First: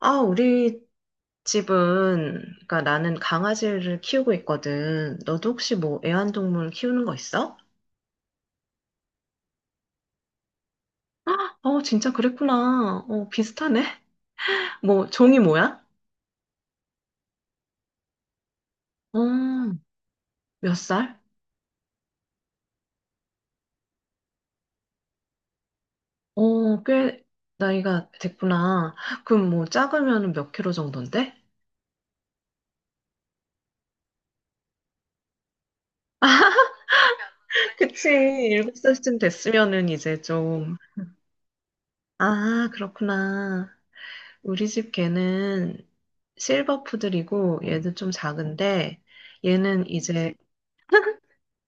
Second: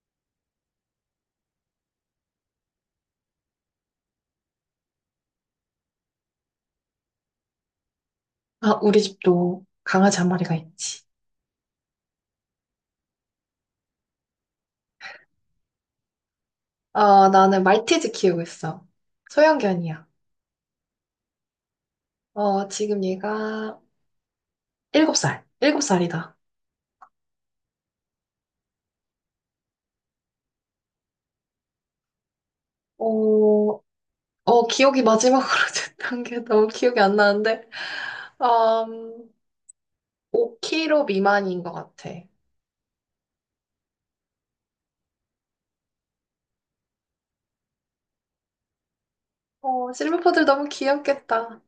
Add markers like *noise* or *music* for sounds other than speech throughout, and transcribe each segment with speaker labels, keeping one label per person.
Speaker 1: 아, 우리 집은, 그러니까 나는 강아지를 키우고 있거든. 너도 혹시 뭐 애완동물 키우는 거 있어?
Speaker 2: 아, 우리 집도 강아지 한 마리가 있지.
Speaker 1: 어, 진짜 그랬구나. 어, 비슷하네. *laughs* 뭐, 종이 뭐야?
Speaker 2: 나는 말티즈 키우고 있어.
Speaker 1: 어,
Speaker 2: 소형견이야.
Speaker 1: 몇 살?
Speaker 2: 지금 얘가 일곱 살이다.
Speaker 1: 어, 꽤 나이가 됐구나. 그럼 뭐, 작으면 몇 킬로 정도인데?
Speaker 2: 어, 기억이 마지막으로 *laughs* 됐던 게 너무 기억이 안 나는데,
Speaker 1: *laughs* 그치, 일곱 살쯤
Speaker 2: 음,
Speaker 1: 됐으면은 이제
Speaker 2: 5
Speaker 1: 좀.
Speaker 2: k 로 미만인 것 같아.
Speaker 1: 아, 그렇구나. 우리 집 개는 실버푸들이고, 얘도 좀 작은데, 얘는 이제
Speaker 2: 실버포들 너무 귀엽겠다.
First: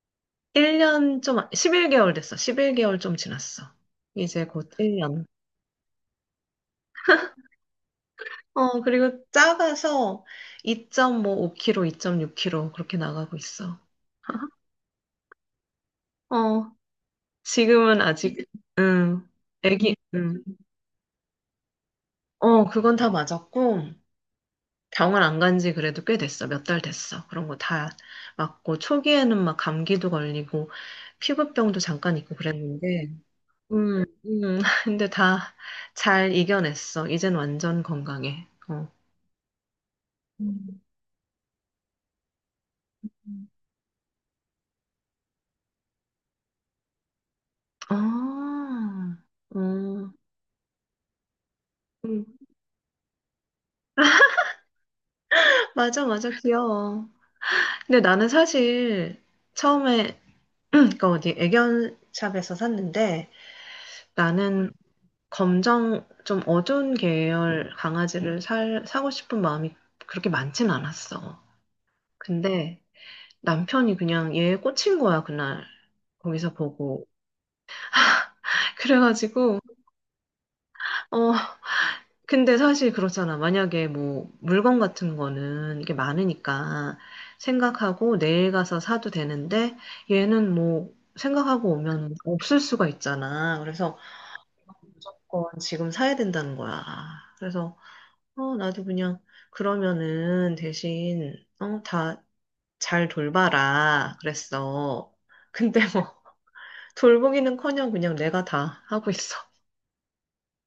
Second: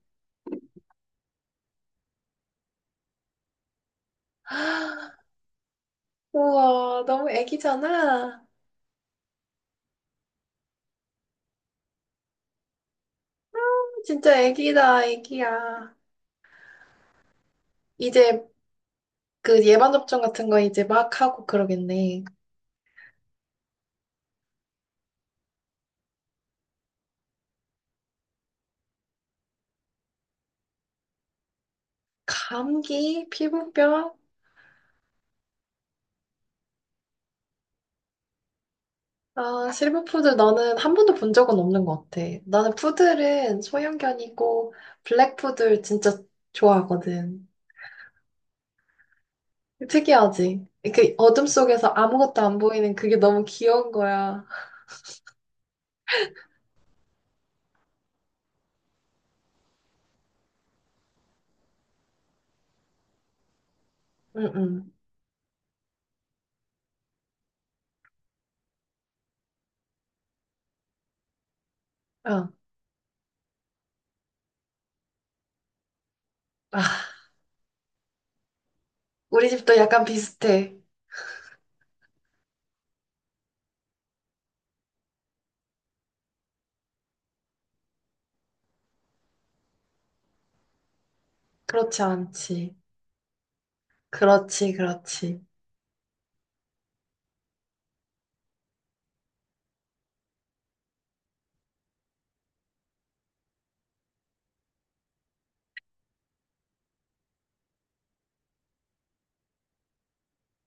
Speaker 1: 1년 좀, 11개월 됐어. 11개월 좀 지났어. 이제 곧 1년.
Speaker 2: *gasps* 우와, 너무 애기잖아.
Speaker 1: 어, 그리고 작아서 2.5kg, 2.6kg 그렇게 나가고 있어.
Speaker 2: 진짜
Speaker 1: *laughs*
Speaker 2: 애기다, 애기야.
Speaker 1: 어, 지금은 아직,
Speaker 2: 이제
Speaker 1: 응,
Speaker 2: 그 예방
Speaker 1: 애기,
Speaker 2: 접종
Speaker 1: 응.
Speaker 2: 같은 거 이제 막 하고 그러겠네.
Speaker 1: 어, 그건 다 맞았고, 병원 안 간지 그래도 꽤 됐어. 몇 달 됐어. 그런 거 다 맞고, 초기에는 막 감기도 걸리고, 피부병도 잠깐 있고 그랬는데,
Speaker 2: 감기, 피부병?
Speaker 1: 음. *laughs* 근데 다 잘 이겨냈어. 이젠 완전 건강해. 어.
Speaker 2: 아, 실버푸드 나는
Speaker 1: 음.
Speaker 2: 한 번도 본 적은 없는 것 같아. 나는
Speaker 1: 음.
Speaker 2: 푸들은 소형견이고 블랙푸들 진짜 좋아하거든.
Speaker 1: 아, 음,
Speaker 2: 특이하지? 그 어둠 속에서
Speaker 1: 음.
Speaker 2: 아무것도 안 보이는 그게 너무 귀여운 거야.
Speaker 1: 맞아, 맞아, 귀여워. 근데 나는 사실 처음에, *clears throat* 그 어디 애견샵에서 샀는데
Speaker 2: 응응.
Speaker 1: 나는 검정, 좀 어두운 계열 강아지를 사고 싶은 마음이 그렇게 많진 않았어.
Speaker 2: 어.
Speaker 1: 근데 남편이 그냥 얘에 꽂힌 거야, 그날. 거기서 보고.
Speaker 2: 아,
Speaker 1: *laughs*
Speaker 2: 우리
Speaker 1: 그래가지고,
Speaker 2: 집도 약간 비슷해.
Speaker 1: 어, 근데 사실 그렇잖아. 만약에 뭐 물건 같은 거는 이게 많으니까 생각하고 내일 가서 사도 되는데 얘는 뭐 생각하고
Speaker 2: 그렇지
Speaker 1: 오면 없을
Speaker 2: 않지.
Speaker 1: 수가 있잖아. 그래서
Speaker 2: 그렇지, 그렇지.
Speaker 1: 무조건 지금 사야 된다는 거야. 그래서 어, 나도 그냥 그러면은 대신 어, 다 잘 돌봐라 그랬어. 근데 뭐 돌보기는커녕 그냥 내가 다 하고 있어.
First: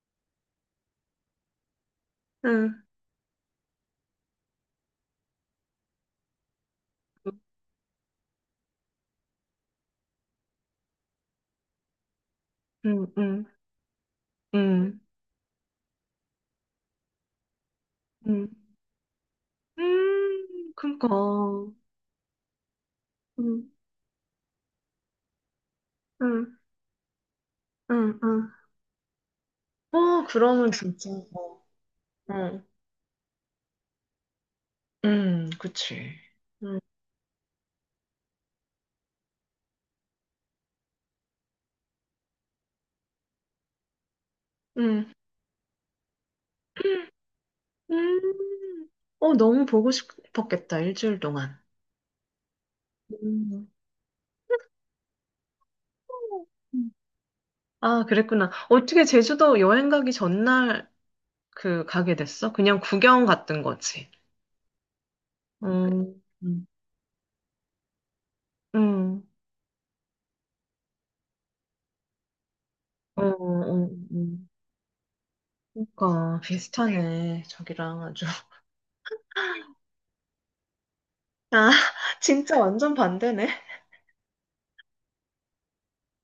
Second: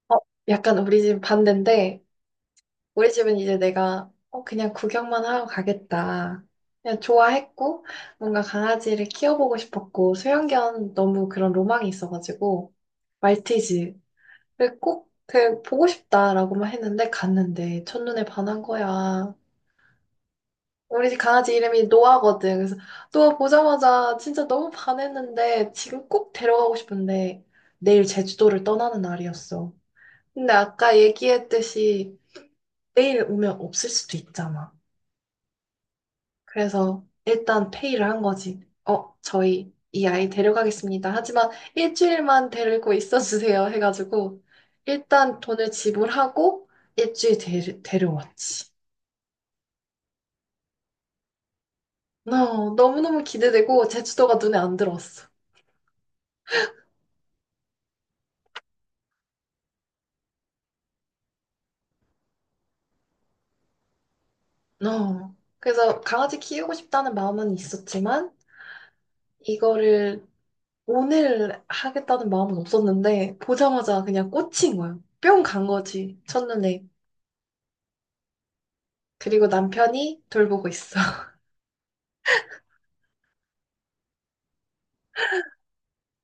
Speaker 2: 어, 약간 우리 집 반대인데
Speaker 1: 응,
Speaker 2: 우리 집은 이제 내가 그냥 구경만 하러 가겠다. 그냥 좋아했고, 뭔가 강아지를 키워보고 싶었고, 소형견 너무 그런 로망이 있어가지고,
Speaker 1: 응, 응,
Speaker 2: 말티즈를
Speaker 1: 응,
Speaker 2: 꼭 그, 보고 싶다라고만 했는데, 갔는데, 첫눈에
Speaker 1: 응.
Speaker 2: 반한 거야.
Speaker 1: 그니까.
Speaker 2: 우리 집 강아지 이름이 노아거든. 그래서 노아
Speaker 1: 응,
Speaker 2: 보자마자 진짜 너무 반했는데, 지금 꼭
Speaker 1: 응,
Speaker 2: 데려가고 싶은데, 내일
Speaker 1: 응, 응.
Speaker 2: 제주도를 떠나는 날이었어.
Speaker 1: 어,
Speaker 2: 근데
Speaker 1: 그러면
Speaker 2: 아까
Speaker 1: 진짜. 어,
Speaker 2: 얘기했듯이,
Speaker 1: 응,
Speaker 2: 내일 오면 없을 수도 있잖아.
Speaker 1: 응, 그치. 응,
Speaker 2: 그래서 일단 페이를 한 거지. 저희 이 아이 데려가겠습니다. 하지만 일주일만 데리고 있어 주세요. 해가지고
Speaker 1: 응,
Speaker 2: 일단 돈을 지불하고 일주일 데려왔지.
Speaker 1: 음. 어, 너무 보고 싶었겠다, 일주일 동안.
Speaker 2: 너무너무
Speaker 1: 음.
Speaker 2: 기대되고 제주도가 눈에 안 들어왔어.
Speaker 1: 아, 그랬구나. 어떻게 제주도 여행 가기 전날 그 가게 됐어? 그냥 구경 갔던 거지.
Speaker 2: 어. 그래서
Speaker 1: 음,
Speaker 2: 강아지
Speaker 1: 음,
Speaker 2: 키우고 싶다는 마음은 있었지만
Speaker 1: 음,
Speaker 2: 이거를 오늘 하겠다는 마음은
Speaker 1: 어,
Speaker 2: 없었는데
Speaker 1: 어,
Speaker 2: 보자마자 그냥 꽂힌 거예요. 뿅 간 거지.
Speaker 1: 그러니까
Speaker 2: 첫눈에.
Speaker 1: 비슷하네, 저기랑 아주. *laughs*
Speaker 2: 그리고 남편이 돌보고 있어.
Speaker 1: 아, 진짜 완전 반대네.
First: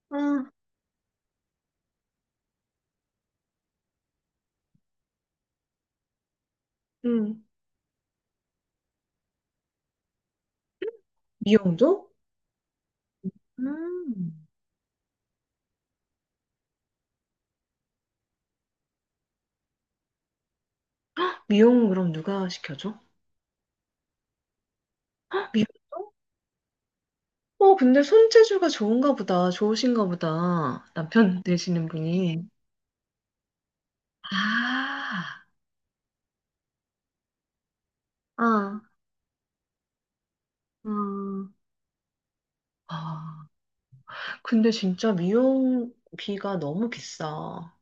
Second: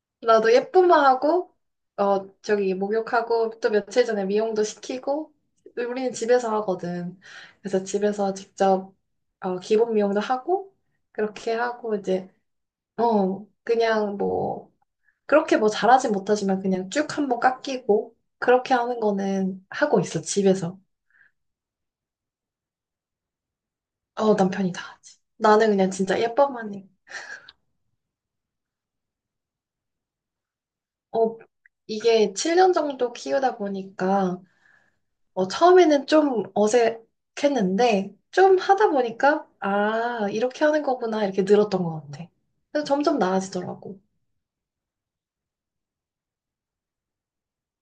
Speaker 1: 아,
Speaker 2: 나도 예쁘만 하고, 저기 목욕하고, 또 며칠 전에 미용도 시키고, 우리는 집에서 하거든.
Speaker 1: 응.
Speaker 2: 그래서 집에서 직접, 기본 미용도 하고, 그렇게 하고,
Speaker 1: 미용도?
Speaker 2: 이제, 그냥
Speaker 1: 음.
Speaker 2: 뭐, 그렇게 뭐 잘하진 못하지만 그냥 쭉 한번 깎이고, 그렇게 하는 거는 하고 있어, 집에서.
Speaker 1: 미용 그럼 누가 시켜줘?
Speaker 2: 남편이 다 하지.
Speaker 1: 미용.
Speaker 2: 나는 그냥 진짜 예뻐만 해.
Speaker 1: 어, 근데 손재주가 좋은가 보다. 좋으신가 보다.
Speaker 2: 어,
Speaker 1: 남편 되시는
Speaker 2: 이게
Speaker 1: 분이.
Speaker 2: 7년 정도 키우다 보니까,
Speaker 1: 아,
Speaker 2: 처음에는 좀 어색했는데, 좀
Speaker 1: 아,
Speaker 2: 하다 보니까, 아, 이렇게 하는 거구나, 이렇게
Speaker 1: 음.
Speaker 2: 늘었던 것 같아. 그래서 점점
Speaker 1: 아.
Speaker 2: 나아지더라고.
Speaker 1: 근데 진짜 미용비가 너무 비싸.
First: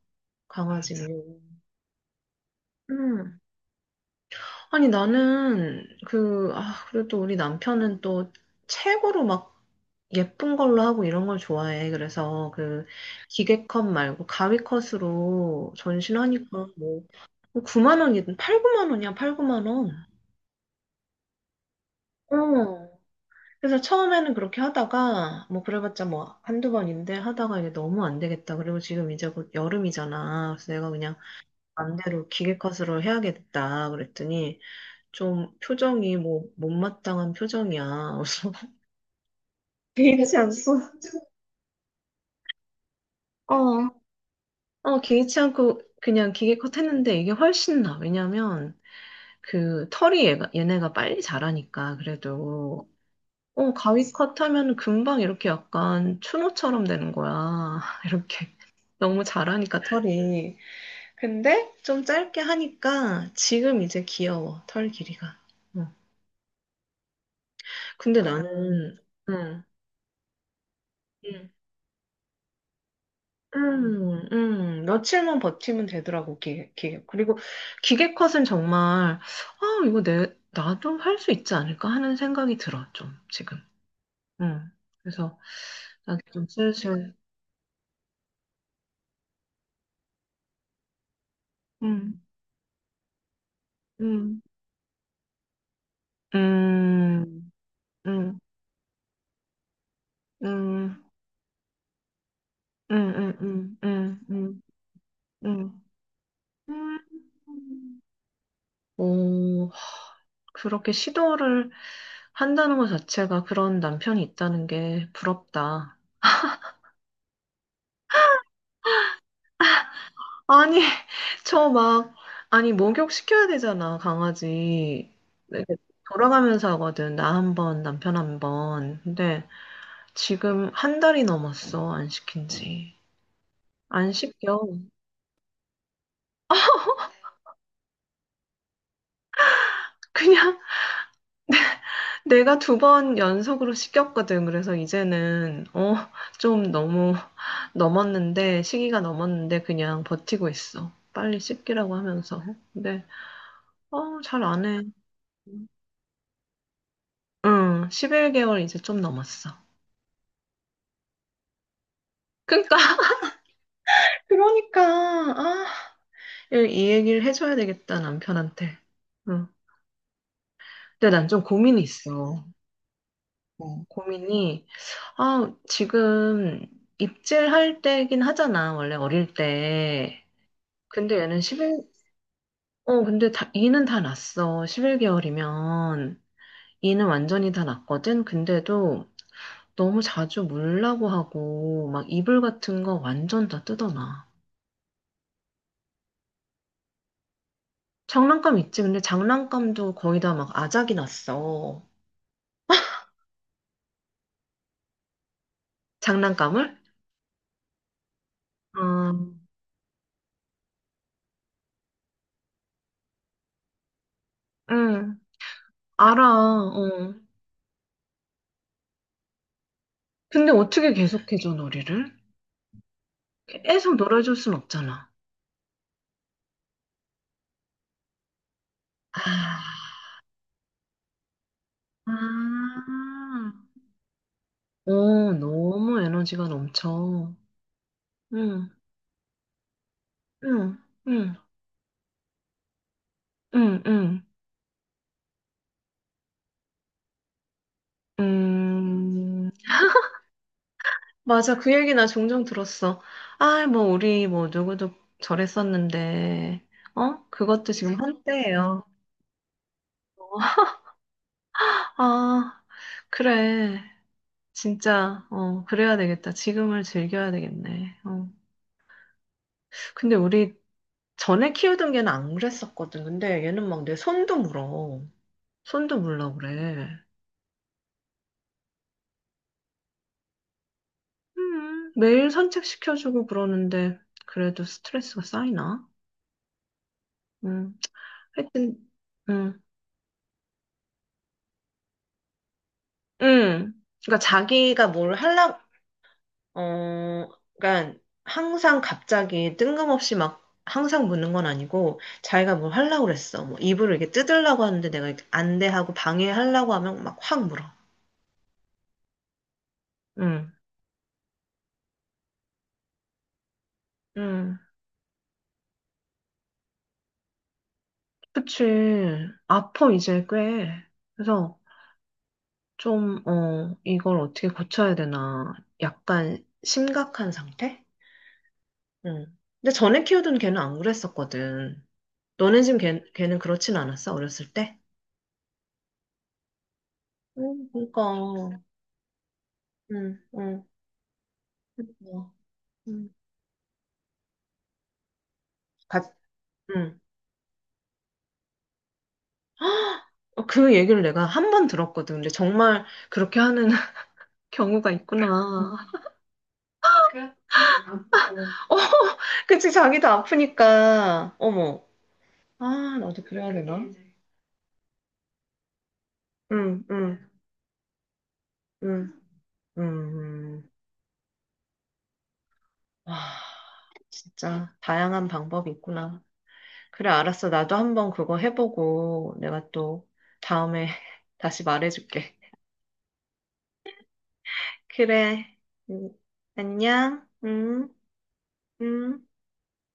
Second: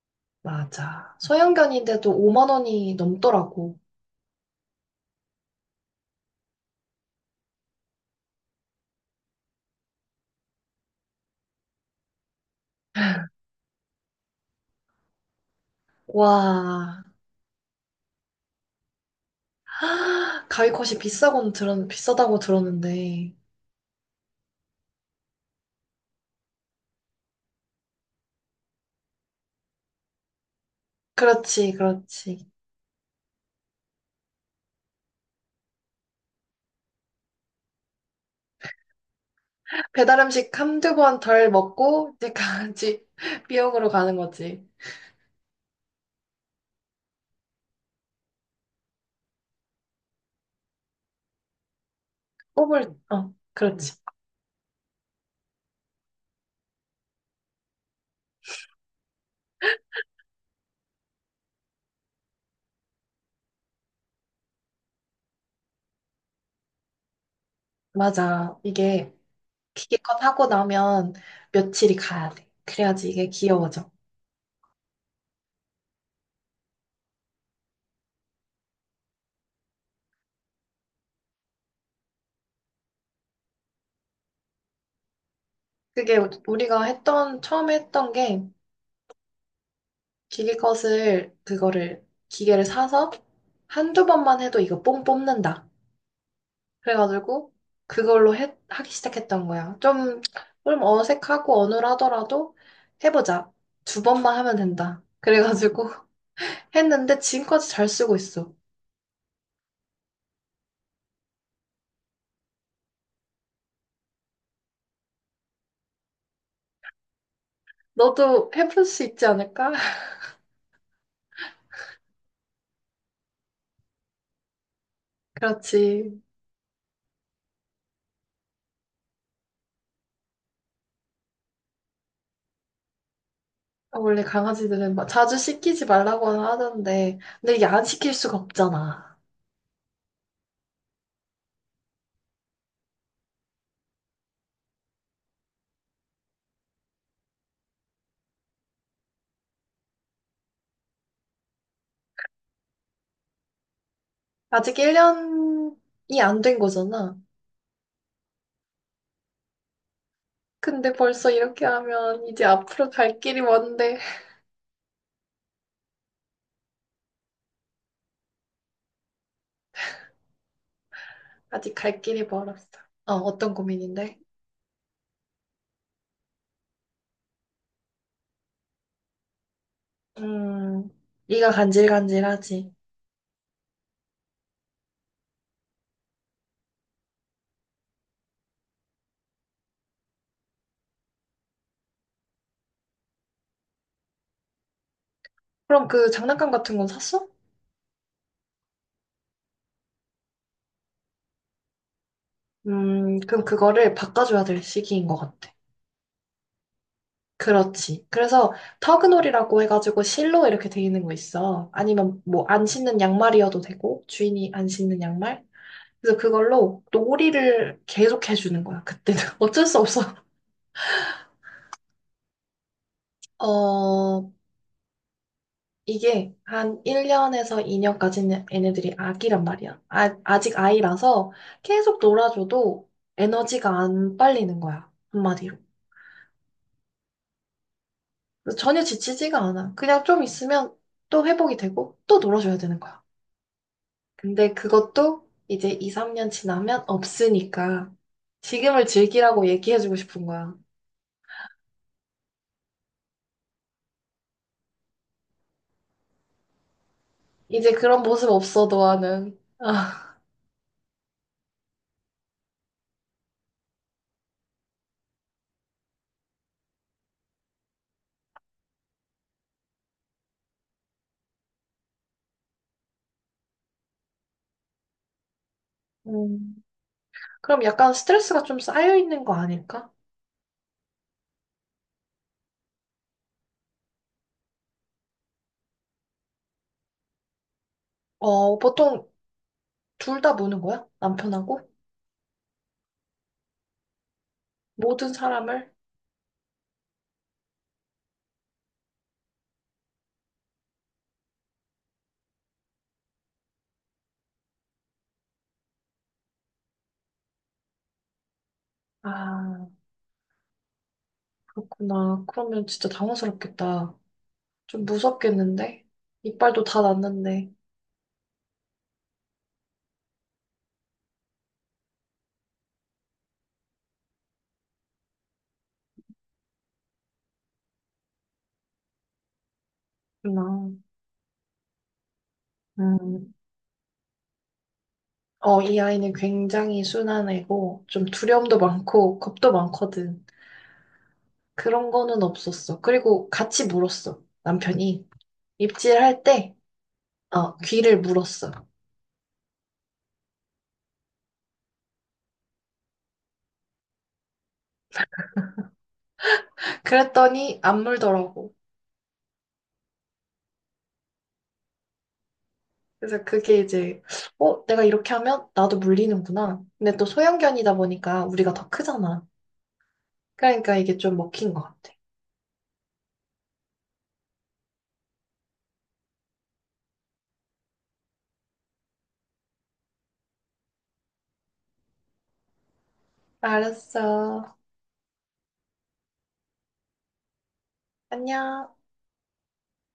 Speaker 1: 강아지 맞아.
Speaker 2: 맞아.
Speaker 1: 미용.
Speaker 2: 소형견인데도 5만 원이
Speaker 1: 음.
Speaker 2: 넘더라고.
Speaker 1: 아니, 나는 그, 아, 그래도 우리 남편은 또 책으로 막 예쁜 걸로 하고 이런 걸 좋아해. 그래서 그 기계컷 말고 가위컷으로 전신하니까 뭐
Speaker 2: 와,
Speaker 1: 9만 원이든 8, 9만 원이야, 8, 9만 원.
Speaker 2: 하, 가위컷이 비싸다고
Speaker 1: 어.
Speaker 2: 들었는데.
Speaker 1: 그래서 처음에는 그렇게 하다가 뭐 그래봤자 뭐 한두 번인데 하다가 이게 너무 안 되겠다. 그리고 지금 이제 곧 여름이잖아. 그래서 내가 그냥
Speaker 2: 그렇지,
Speaker 1: 맘대로
Speaker 2: 그렇지.
Speaker 1: 기계컷으로 해야겠다. 그랬더니 좀 표정이 뭐 못마땅한 표정이야. 그래서 *laughs*
Speaker 2: 배달 음식
Speaker 1: 괜찮소.
Speaker 2: 한두 번 덜 먹고, 이제 강아지 *laughs*
Speaker 1: 어.
Speaker 2: 비용으로 가는 거지.
Speaker 1: 어, 개의치 않고 그냥 기계 컷 했는데 이게 훨씬 나. 왜냐면 그 털이 얘가, 얘네가 빨리 자라니까 그래도 어,
Speaker 2: 그렇지.
Speaker 1: 가위 컷 하면 금방 이렇게 약간 추노처럼 되는 거야. *laughs* 이렇게 너무 자라니까 털이. 근데 좀 짧게 하니까 지금 이제 귀여워. 털 길이가. 어. 근데 아,
Speaker 2: 맞아.
Speaker 1: 나는
Speaker 2: 이게
Speaker 1: 응.
Speaker 2: 기계컷 하고 나면
Speaker 1: 응.
Speaker 2: 며칠이 가야 돼. 그래야지 이게 귀여워져.
Speaker 1: 며칠만 버티면 되더라고, 기계. 그리고 기계 컷은 정말, 아, 이거 나도 할 수 있지 않을까 하는 생각이 들어, 좀, 지금. 음, 그래서,
Speaker 2: 그게
Speaker 1: 나도 좀
Speaker 2: 우리가
Speaker 1: 슬슬,
Speaker 2: 했던, 처음에 했던 게 기계컷을, 그거를,
Speaker 1: 음,
Speaker 2: 기계를 사서 한두 번만
Speaker 1: 음,
Speaker 2: 해도 이거 뽕 뽑는다.
Speaker 1: 음,
Speaker 2: 그래가지고 그걸로
Speaker 1: 음,
Speaker 2: 해, 하기 시작했던 거야. 좀,
Speaker 1: 음,
Speaker 2: 좀
Speaker 1: 음,
Speaker 2: 어색하고 어눌하더라도
Speaker 1: 음, 음,
Speaker 2: 해보자.
Speaker 1: 음,
Speaker 2: 두 번만 하면
Speaker 1: 음,
Speaker 2: 된다.
Speaker 1: 음.
Speaker 2: 그래가지고 *laughs*
Speaker 1: 음.
Speaker 2: 했는데 지금까지 잘 쓰고 있어.
Speaker 1: 오, 그렇게 시도를 한다는 것 자체가 그런 남편이 있다는 게 부럽다.
Speaker 2: 너도 해볼 수 있지 않을까? *laughs*
Speaker 1: 아니, *laughs* 저 막, 아니, 목욕시켜야 되잖아, 강아지. 이렇게
Speaker 2: 그렇지.
Speaker 1: 돌아가면서 하거든, 나 한 번, 남편 한 번. 근데 지금 한 달이 넘었어, 안 시킨 지.
Speaker 2: 아,
Speaker 1: 안
Speaker 2: 원래
Speaker 1: 시켜.
Speaker 2: 강아지들은 막 자주 시키지 말라고는 하던데, 근데 이게 안 시킬 수가 없잖아.
Speaker 1: 그냥 *laughs* 내가 두 번 연속으로 시켰거든. 그래서 이제는, 어, 좀 너무 *laughs* 넘었는데, 시기가 넘었는데, 그냥 버티고 있어. 빨리 씻기라고 하면서. 근데, 어, 잘 안
Speaker 2: 아직
Speaker 1: 해.
Speaker 2: 1년이 안 된 거잖아.
Speaker 1: 응, 11개월 이제 좀 넘었어.
Speaker 2: 근데 벌써 이렇게 하면 이제
Speaker 1: 그러니까
Speaker 2: 앞으로 갈 길이 먼데,
Speaker 1: 그러니까, 아, 이, 이 얘기를 해줘야 되겠다, 남편한테. 응. 근데 난 좀
Speaker 2: 아직
Speaker 1: 고민이
Speaker 2: 갈 길이
Speaker 1: 있어.
Speaker 2: 멀었어. 어떤
Speaker 1: 어,
Speaker 2: 고민인데?
Speaker 1: 고민이, 아, 지금 입질할 때긴 하잖아, 원래 어릴 때.
Speaker 2: 음,
Speaker 1: 근데 얘는
Speaker 2: 이가
Speaker 1: 11,
Speaker 2: 간질간질하지.
Speaker 1: 어, 근데 다, 이는 다 났어. 11개월이면. 이는 완전히 다 났거든? 근데도 너무 자주 물라고 하고, 막 이불 같은 거 완전 다 뜯어놔.
Speaker 2: 그럼 그 장난감 같은 건 샀어?
Speaker 1: 장난감 있지? 근데 장난감도 거의 다 막 아작이 났어.
Speaker 2: 그럼 그거를 바꿔줘야 될 시기인 것 같아.
Speaker 1: 장난감을?
Speaker 2: 그렇지. 그래서
Speaker 1: 어,
Speaker 2: 터그놀이라고 해가지고 실로 이렇게 돼 있는 거 있어. 아니면 뭐 안 신는 양말이어도 되고 주인이 안 신는
Speaker 1: 응,
Speaker 2: 양말. 그래서
Speaker 1: 알아.
Speaker 2: 그걸로
Speaker 1: 어.
Speaker 2: 놀이를 계속 해주는 거야. 그때는 *laughs* 어쩔 수 없어.
Speaker 1: 근데 어떻게 계속해줘, 놀이를? 계속
Speaker 2: 어,
Speaker 1: 놀아줄 순 없잖아.
Speaker 2: 이게 한 1년에서 2년까지는 얘네들이 아기란 말이야.
Speaker 1: 아,
Speaker 2: 아, 아직 아이라서 계속 놀아줘도
Speaker 1: 아.
Speaker 2: 에너지가 안 빨리는 거야.
Speaker 1: 어,
Speaker 2: 한마디로.
Speaker 1: 너무 에너지가 넘쳐.
Speaker 2: 그래서
Speaker 1: 응,
Speaker 2: 전혀 지치지가 않아. 그냥 좀 있으면
Speaker 1: 응,
Speaker 2: 또
Speaker 1: 응,
Speaker 2: 회복이 되고 또 놀아줘야 되는 거야.
Speaker 1: 응, 응.
Speaker 2: 근데 그것도 이제 2, 3년 지나면 없으니까 지금을 즐기라고
Speaker 1: 음,
Speaker 2: 얘기해주고 싶은 거야.
Speaker 1: 맞아. 그 얘기 나 종종 들었어. 아, 뭐, 우리, 뭐, 누구도 저랬었는데, 어? 그것도
Speaker 2: 이제
Speaker 1: 지금
Speaker 2: 그런 모습 없어,
Speaker 1: 한때예요.
Speaker 2: 너와는. 아,
Speaker 1: 아, 그래. 진짜, 어, 그래야 되겠다. 지금을 즐겨야 되겠네. 어. 근데 우리 전에 키우던 개는 안 그랬었거든. 근데 얘는 막 내 손도 물어. 손도 물러
Speaker 2: 음.
Speaker 1: 그래.
Speaker 2: 그럼 약간 스트레스가 좀 쌓여있는 거 아닐까?
Speaker 1: 매일 산책시켜주고 그러는데, 그래도 스트레스가 쌓이나? 음, 하여튼,
Speaker 2: 보통
Speaker 1: 음,
Speaker 2: 둘 다 무는 거야? 남편하고?
Speaker 1: 음. 그러니까 자기가
Speaker 2: 모든
Speaker 1: 뭘 하려,
Speaker 2: 사람을?
Speaker 1: 어, 그러니까 항상 갑자기 뜬금없이 막 항상 묻는 건 아니고 자기가 뭘 하려고 그랬어. 뭐 이불을 이렇게 뜯으려고 하는데 내가 이렇게 안돼 하고 방해하려고 하면 막 확 물어.
Speaker 2: 아,
Speaker 1: 응,
Speaker 2: 그렇구나. 그러면 진짜 당황스럽겠다.
Speaker 1: 응.
Speaker 2: 좀 무섭겠는데? 이빨도 다 났는데.
Speaker 1: 그치. 아파, 이제 꽤. 그래서 좀, 어, 이걸 어떻게 고쳐야 되나. 약간 심각한 상태? 응. 근데 전에 키우던 걔는
Speaker 2: 그렇구나.
Speaker 1: 안 그랬었거든. 너네 집 걔,
Speaker 2: 음.
Speaker 1: 걔는 그렇진 않았어, 어렸을 때?
Speaker 2: 이 아이는 굉장히 순한
Speaker 1: 응,
Speaker 2: 애고, 좀
Speaker 1: 그러니까.
Speaker 2: 두려움도 많고, 겁도
Speaker 1: 응,
Speaker 2: 많거든.
Speaker 1: 응.
Speaker 2: 그런 거는
Speaker 1: 뭐,
Speaker 2: 없었어.
Speaker 1: 음.
Speaker 2: 그리고 같이 물었어. 남편이
Speaker 1: 같-
Speaker 2: 입질할 때
Speaker 1: 음.
Speaker 2: 귀를 물었어.
Speaker 1: 어, 그 얘기를 내가 한 번 들었거든. 근데 정말 그렇게 하는 *laughs* 경우가 있구나.
Speaker 2: 그랬더니 안
Speaker 1: 아
Speaker 2: 물더라고.
Speaker 1: 어, 그치, 자기도 아프니까. 어머. 아, 나도
Speaker 2: 그래서
Speaker 1: 그래야
Speaker 2: 그게
Speaker 1: 되나?
Speaker 2: 이제 내가 이렇게 하면 나도 물리는구나.
Speaker 1: 응,
Speaker 2: 근데 또
Speaker 1: 응,
Speaker 2: 소형견이다 보니까 우리가 더
Speaker 1: 응,
Speaker 2: 크잖아.
Speaker 1: 응. 응.
Speaker 2: 그러니까 이게 좀 먹힌 것 같아.
Speaker 1: 아, 진짜 다양한 방법이 있구나. 그래, 알았어. 나도 한 번 그거 해보고 내가 또 다음에 *laughs* 다시 말해줄게.
Speaker 2: 알았어.
Speaker 1: 그래. 음, 안녕. 응,
Speaker 2: 안녕.
Speaker 1: 응.